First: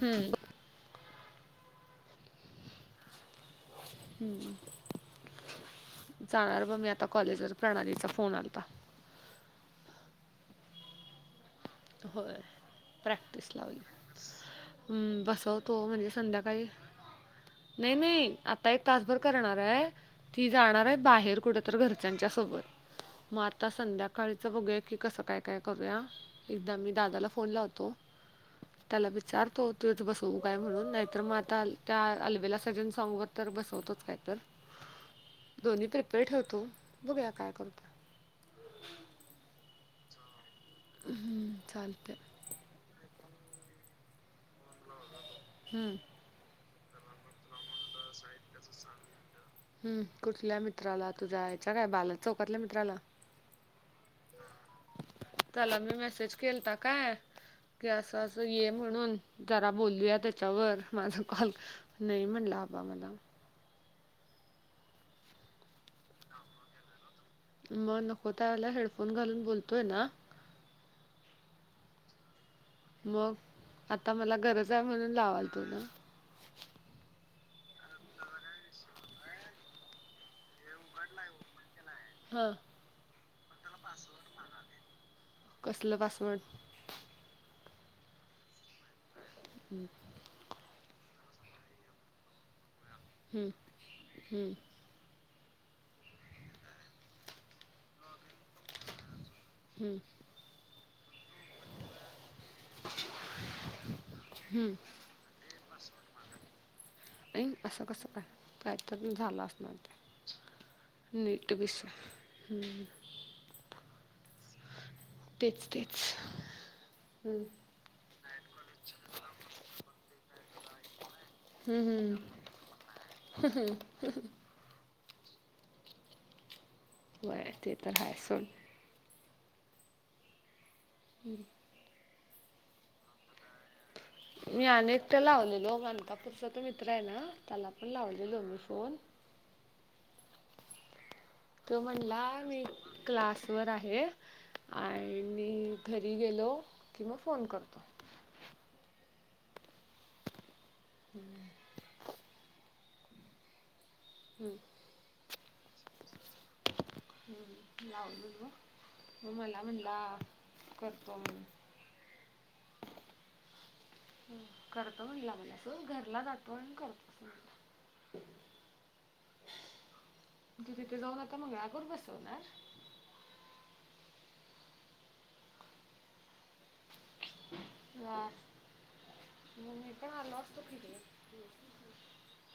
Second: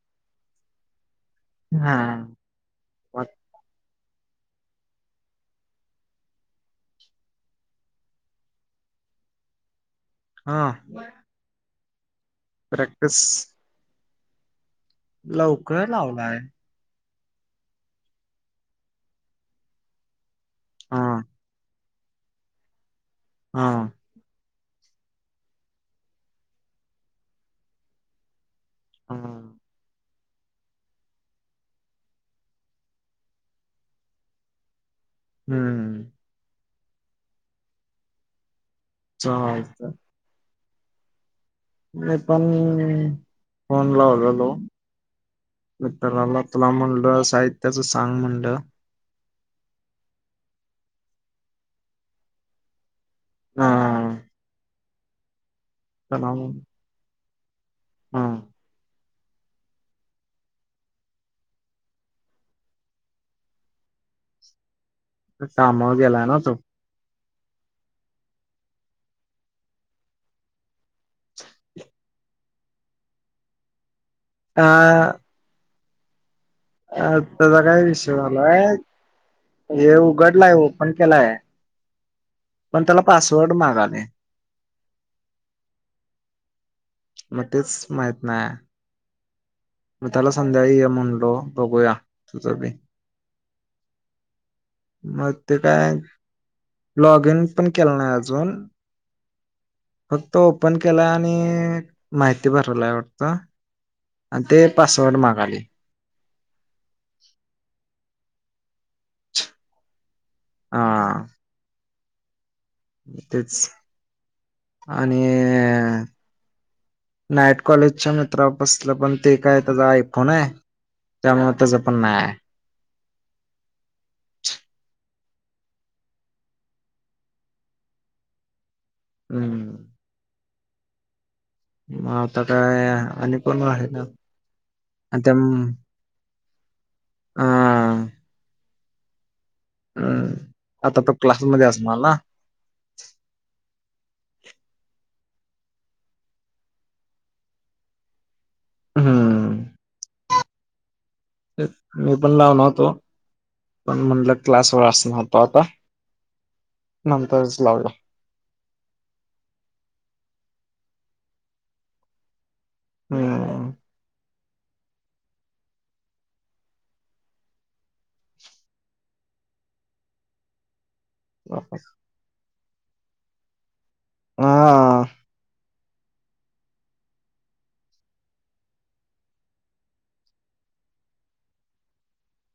हम्म. हा. मग हम्म. जाणार बघ मी आता कॉलेजवर प्रणालीचा फोन आलता. हा. होय प्रॅक्टिस लावली. हम्म बसवतो लवकर म्हणजे लावलाय संध्याकाळी नाही नाही आता एक तासभर करणार आहे ती जाणार आहे हा बाहेर कुठ तर घर त्यांच्या सोबत मग हा आता संध्याकाळच बघूया की कसं काय काय करूया? एकदा मी दादाला फोन लावतो त्याला हा विचारतो तू इथ बसवू काय म्हणून नाहीतर मग आता त्या अल्बेला संजन सॉंग तर बसवतोच काय तर. [inaudible] दोन्ही प्रेपेर ठेवतो बघुया काय करतो? चालतंय हम्म. मी पण फोन लावलेलो. विठालाला तुला म्हणलं साहित्याच सांग म्हणलं. हम् कुठल्या मित्राला तुझ्या याच्या काय बालाजी चौकातल्या मित्राला. हा. त्याला मी त्याला मेसेज मग- केलता काय की, असं हा असं ये म्हणून जरा बोलूया त्याच्यावर माझा कॉल नाही म्हणला आबा मला. कामावर गेलाय ना तो मग नको त्याला वेळेला हेडफोन घालून बोलतोय ना. मग. आता मला अ गरज आहे म्हणून लावलतो ग. अ त्याचा काय विषय झालाय. हे उघडलाय ओपन केलाय हां पण त्याला पासवर्ड मागाले. कसलं पासवर्ड मग तेच माहित नाही मग त्यालाच संध्याकाळी ये म्हणलो बघूया तुझं बी हम्म. हम्म. मग ते काय लॉगिन पण केलं नाही अजून. हम्म. तो ओपन केलाय आणि माहिती भरलाय वाटत. आणि ते हम्म पासवर्ड मागालय. ऐ असं कसं काय काहीतर झालं असणार हा ते नी ते बी स तेच आणि तेच तेच हम्म नाईट कॉलेजच्या मित्रा पसलं पण ते काय त्याचा आयफोन आहे. त्यामुळे त्याच पण हम्म नाही आहे हम् होय ते तर हाय सोड. हम्म. हं हं मग आता काय आणि कोण आहे काय? मी अनेक एकटं लावलेलो माणकापूरचा तो मित्र आहे ना अ त्याला पण लावलेलो मी फोन. हम्म आता तो क्लासमध्ये असणार ना? क्लास वर आहे. आ [unintelligible] मी घरी गेलो कि म फोन करतो. हम्म [unintelligible] ते मी पण लावणार होतो पण म्हणलं क्लासवर आसन आता. नंतरच लावला हम्म लाव [unintelligible] म मला म्हणला करतो म हम करतो म्हणला मला तो घरला जातो आणि करतो. ती तिथे जाऊन आता मंगळागौर बसवणार? ह [unintelligible] म मी पण आलो असतो की [inaudible]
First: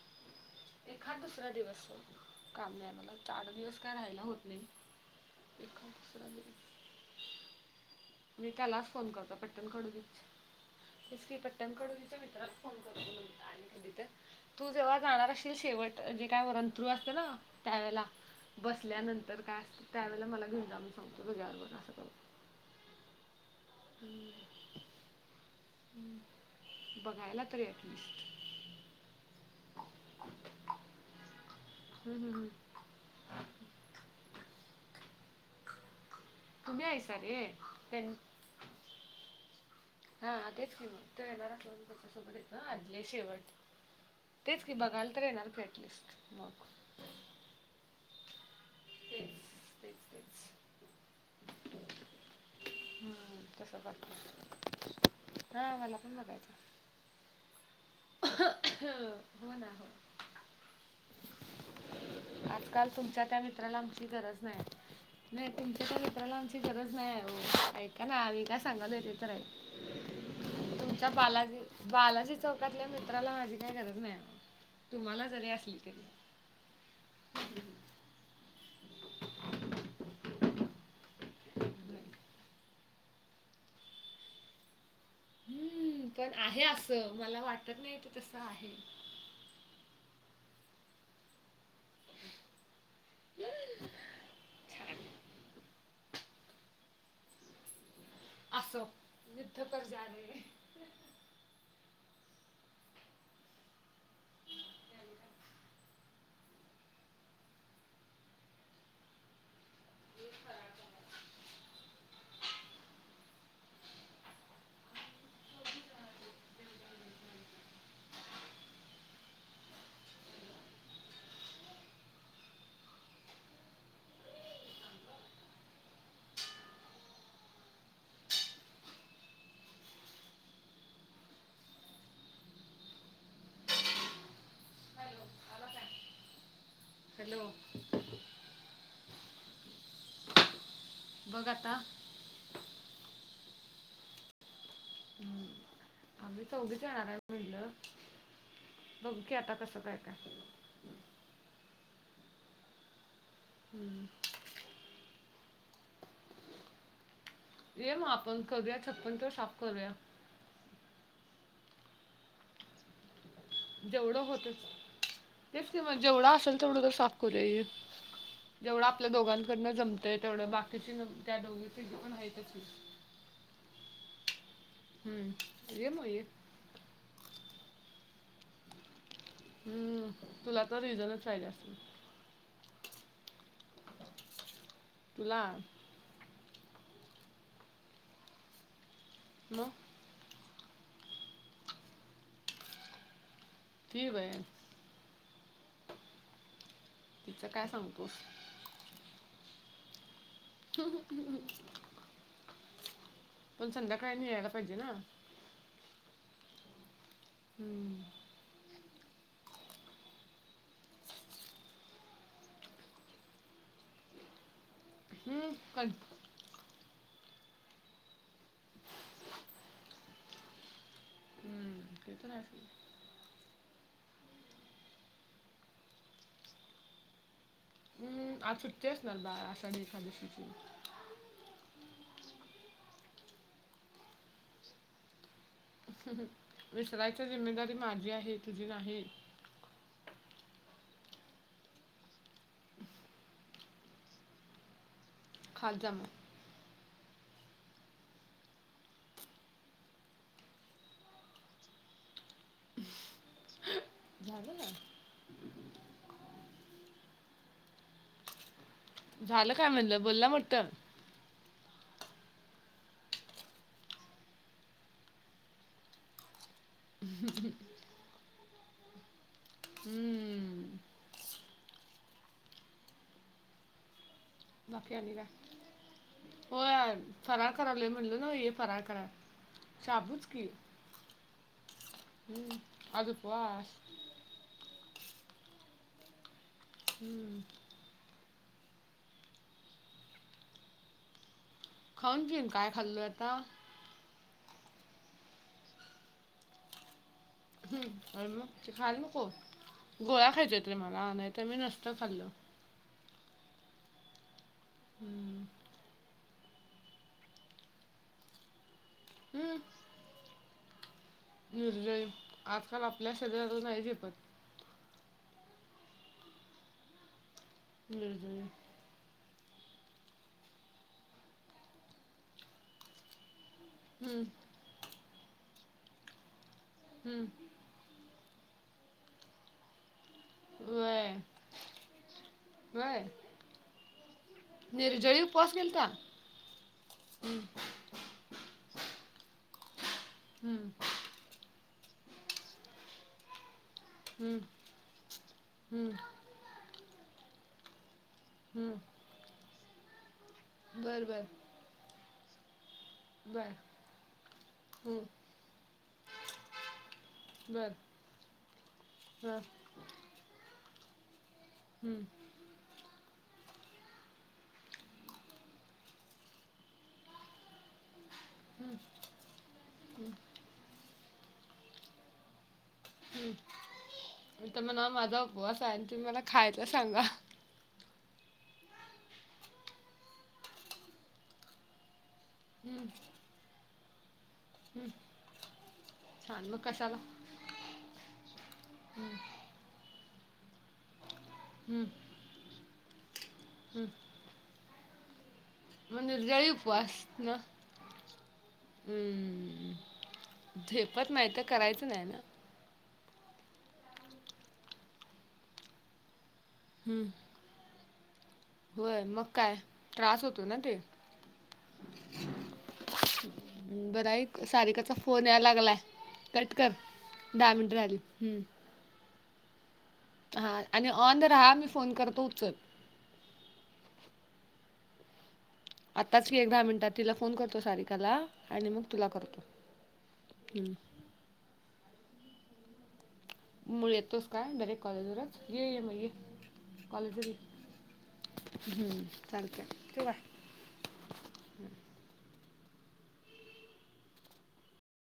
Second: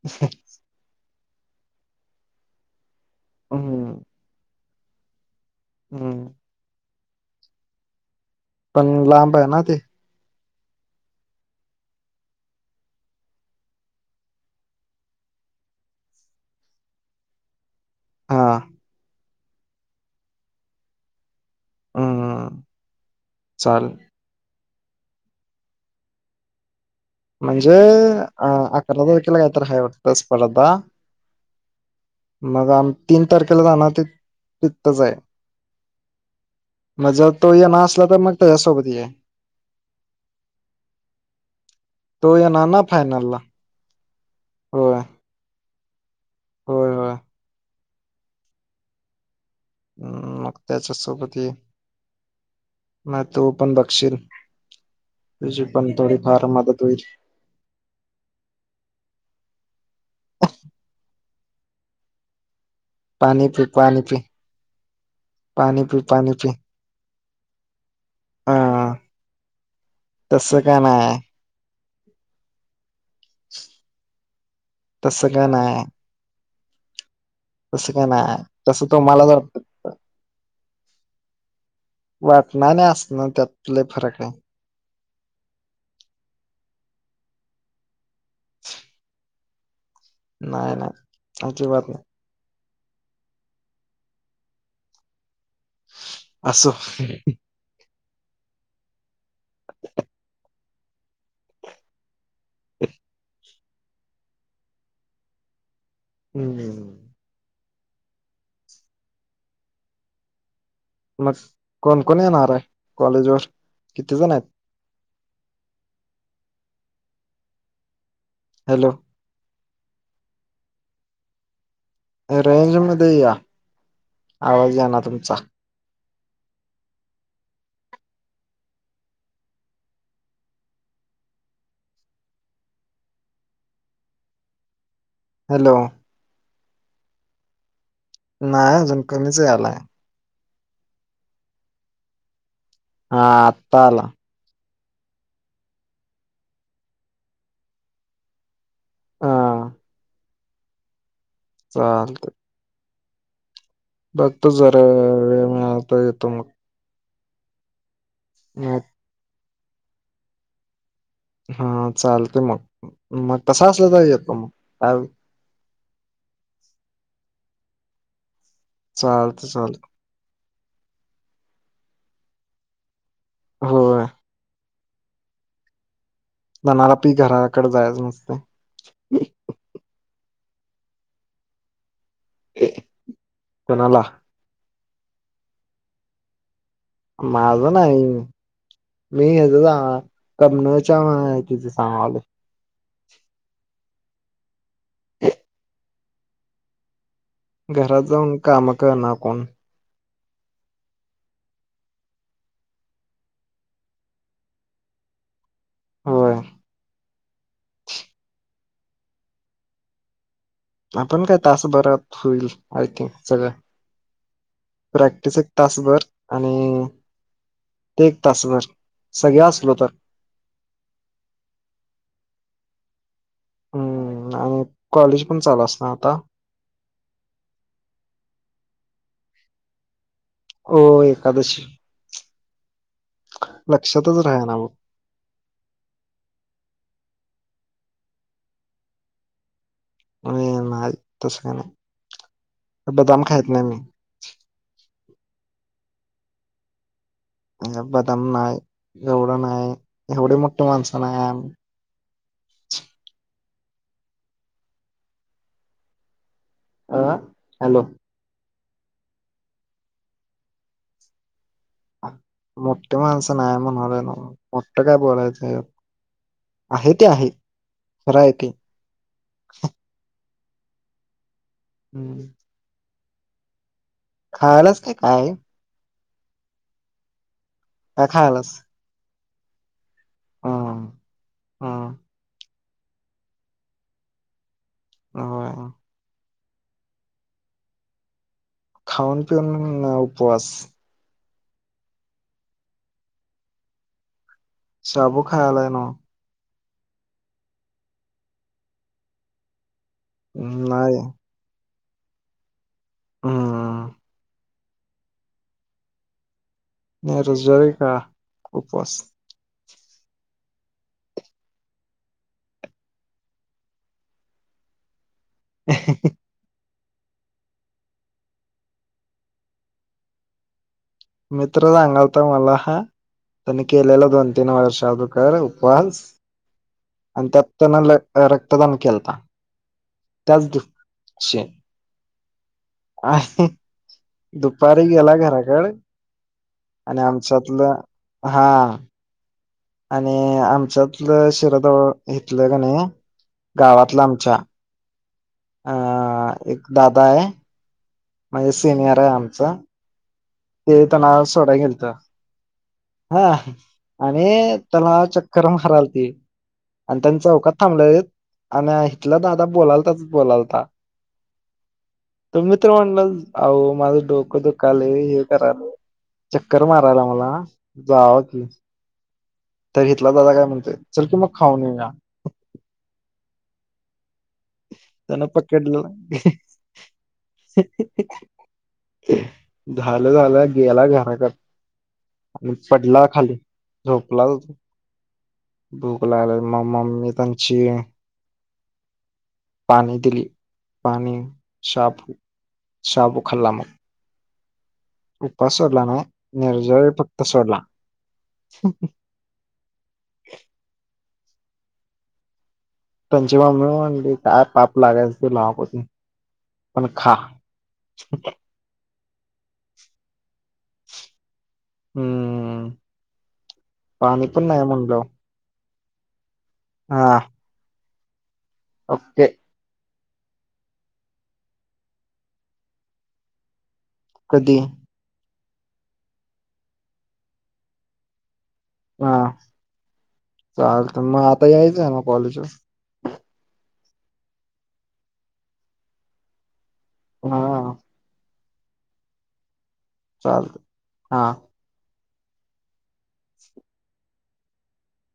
ह् एखाद दुसरा दिवस काम नाही मला चार दिवस काय हम्म राहायला होत नाही. एखाद दुसरा हम्म दिवस मी काल आज पण फोन लांब करतो आहे ना ते पटकन [unintelligible] [unintelligible] त्या मित्राचा फोन [unintelligible] [unintelligible] तू जेव्हा जाणार असशील शेवट जी काही उरंत्रू असते ना. त्यावेळेला हा बसल्यानंतर काय असत त्यावेळेला मला घेऊन जा म्हणून सांगतो तुझ्याबरोबर [unintelligible] हम्मम चाल ह बघायला तरी म्हणजे ॲटलिस्ट अ आकरा तारखेला काहीतरी हाय वाटतं स्पर्धा. मग आम तीन तारखेला जानार ते तिथंच आहे. तुम्ही आहेसारे त्यानं त्यासोबत या हा हा तेच कि मी तो येणार असल्यानंतर तो त्याच्यासोबत येत येणार ना आदले फायनलला शेवट. तेच की होय बघायला तर येणार की एटलिस्ट मग होय हो तेच तेच मग त्याच्यासोबत येऊ? हम्म तस बघशील कर. तुझी पण थोडी फार मदत होईल. हो ना हो. आजकाल तुमच्या त्या पाणी पी मित्राला पाणी आमची पी गरज नाही नाही पाणी तुमच्या त्या पी पाणी मित्राला पी आमची गरज नाही आहे ओ. ऐका ना आम्ही हा काय सांगायलो ते तर तसं काय ऐक तुमच्या नाय बालाजी बालाजी चौकातल्या मित्राला माझी काही गरज नाही. तुम्हाला तसं काय जरी असली नाय तरी. तस का नाही तसं तुम्हालाच वाटतं. वाटणं आणि असणं त्यात लई फरक आहे. हम्म पण आहे आस मला वाटत नाही ते तसं आहे. नाय नाय अजिबात नाय. [unintelligible] असो. असो [unintelligible] हम्म हम [unintelligible] मग कोण कोण येणार कॉलेज वर किती जण आहे? हॅलो. रेंज मध्ये या आवाज ये ना तुमचा. हॅलो. हॅलो नाही अजून कमीच यालाय. बघ आता. हा आता आला हम्म, आम्ही चौघे जाणार आहे म्हणलं बघु हा की आता कस काय काय? चालतंय हम्म. येतो जरा वेळ मिळाला तर येतो मग. ये मग आपण करुया नाही- छप्पर तर साफ करुया. हा चालत मग मग तस असलं तर जेवढं येतो मग होतं काय तेच कि मग जेवढा असेल तेवढं तर साफ करूया ये. जेवढं आपल्या चालतय दोघांकडनं चालतय जमतय तेवढं बाकीची त्या दोघी तिघी पण आहेतच की होय हम् ये मग ये मला बी घराकड जायचं नसते हम्म तुला तर रिझनच पाहिजे असेल. हे कोणाला तूला माझं नाही मी हेज मग जाणार कर्नलच्या माहितीच सांगालोय. [unintelligible] तिचं काय घरात सांगतोस जाऊन काम करणार कोण. हंम पण संध्याकाळी यायला पाहिजे ना. होय हम्म. आपण काय तासभरात होईल आय थिंक सगळं. प्रॅक्टिस एक हम्म. कण- तासभर आणि ते एक तासभर सगळे असलो तर. हम्म. ते तर आहे हम्म आणि मग कॉलेज पण चालू अस ना आता हम्म आज सुट्टी असणार बाळा आषाढी एकादशीची. होय एकादशी लक्षातच राहीना बघ. विसरायची जिम्मेदारी माझी आहे तुझी नाही. आणि नाही तसं काही नाही बदाम खायत नाही मी खात जा मग बदाम नाही एवढ नाही एवढे मोठीे माणसं नाही आम्ही. झालं ना हं आ हॅलो झालं काय म्हणलं बोलला म्हटलं मोठे माणसं नाय म्हणालो नाव मोठ काय बोलायच ह्याज्यात. आहे ते आहे खरा आहे ते. हम्म हम्म. हम्म. बाकीनी काय हो या. फराळ करावले काय म्हणल ना ये खायलाच फरा करा शाबूच. हम हम हम अप. [unintelligible] हो. [unintelligible] हम्म. खाऊन पिऊन ना उपवास. खाऊन पिऊन काय खाल्लं आता. शाबू खायलाय न. हम अ मग ते खाल नको गोळा्या खायच्या रे मला नाही तर मी नसत खाल्ल. हो. हम्म. ज्रीिक. [unintelligible] न्यूझ आजकाल आपल्या शरीराला नाही झेपत. [unintelligible] हा. [unintelligible] हम्म हम्म. मित्र सांगाल तर मला हा त्यांनी केलेला हम्म, दोन तीन वर्ष आधी. उपवास हम्म, आणि त्या. [unintelligible] त्यांना रक्तदान केलता वय त्याचशी. [unintelligible] वय हा. दुपारी गेला निर्जळी उपवास घराकड केलता आणि हम्म, आमच्यातलं हा. आणि हम्म, आमच्यातलं शिरजवळ घेतलं का नाही गावातलं आमच्या. हम्म. हा हं, एक दादा आहे. माझ्या हं. सिनियर आहे आमचं. ते बर नावर बर सोडायला गेलतो हा. बर आणि हं, त्याला माराल ती आणि त्यांचा बर थांबलं आणि हिथला हं, दादा बोलालताच बोलालता. हम्म. तुम्ही तर म्हणलं होय माझं डोकं दुकाले. कराय चक्कर मारायला मला जावं की. हं. तर हिथला दादा काय म्हणतय चल की मग खाऊन येऊ या. हम्म इथं मला म्हणावा माझा त्यानं उपवास आहे पकडलं आणि तुम्ही खायातला सांगा. झालं झालं गेला घराक. आपण हं, सगळं खाली झोपला होतो. हं. भूक लागल म मम्मी त्यांची. [unintelligible] हम्म. पाणी दिली पाणी हं. साबू साबू खाल्ला मग. हम्म. उपास सोडला नाही म्हणजे गळी निर्जळ उपवास फक्त ना. सोडला हम्म झेपत नाही करायचं नाही ना. पची म मिळून म्हली पाप लागायच लावापतीून पण हं. खा. हा. [unintelligible] होय मग काय त्रास होतो ना ते. हम्म पाणी बराऐक पण नाही सारिकाचा म्हणलो फोन याय लागलाय. कट कर. हा. दहा मिनिटे राहिले हम्म. ओके. हां आणि ऑन राहा मी फोन करतो उचल. कधी आत्ताच की एक दहा मिनिटात तिला फोन करतो सारिकाला. आणि मग तुला हा करतो हम्म. चालतं मग आता यायचा आहे म कॉलेजवर. मुळ येतोस काय डैरेक्ट कॉलेजवरच ये म ये कॉलेजवर ये. हां हम्म चालत्या ठेवू का? चालत हा. हम्म.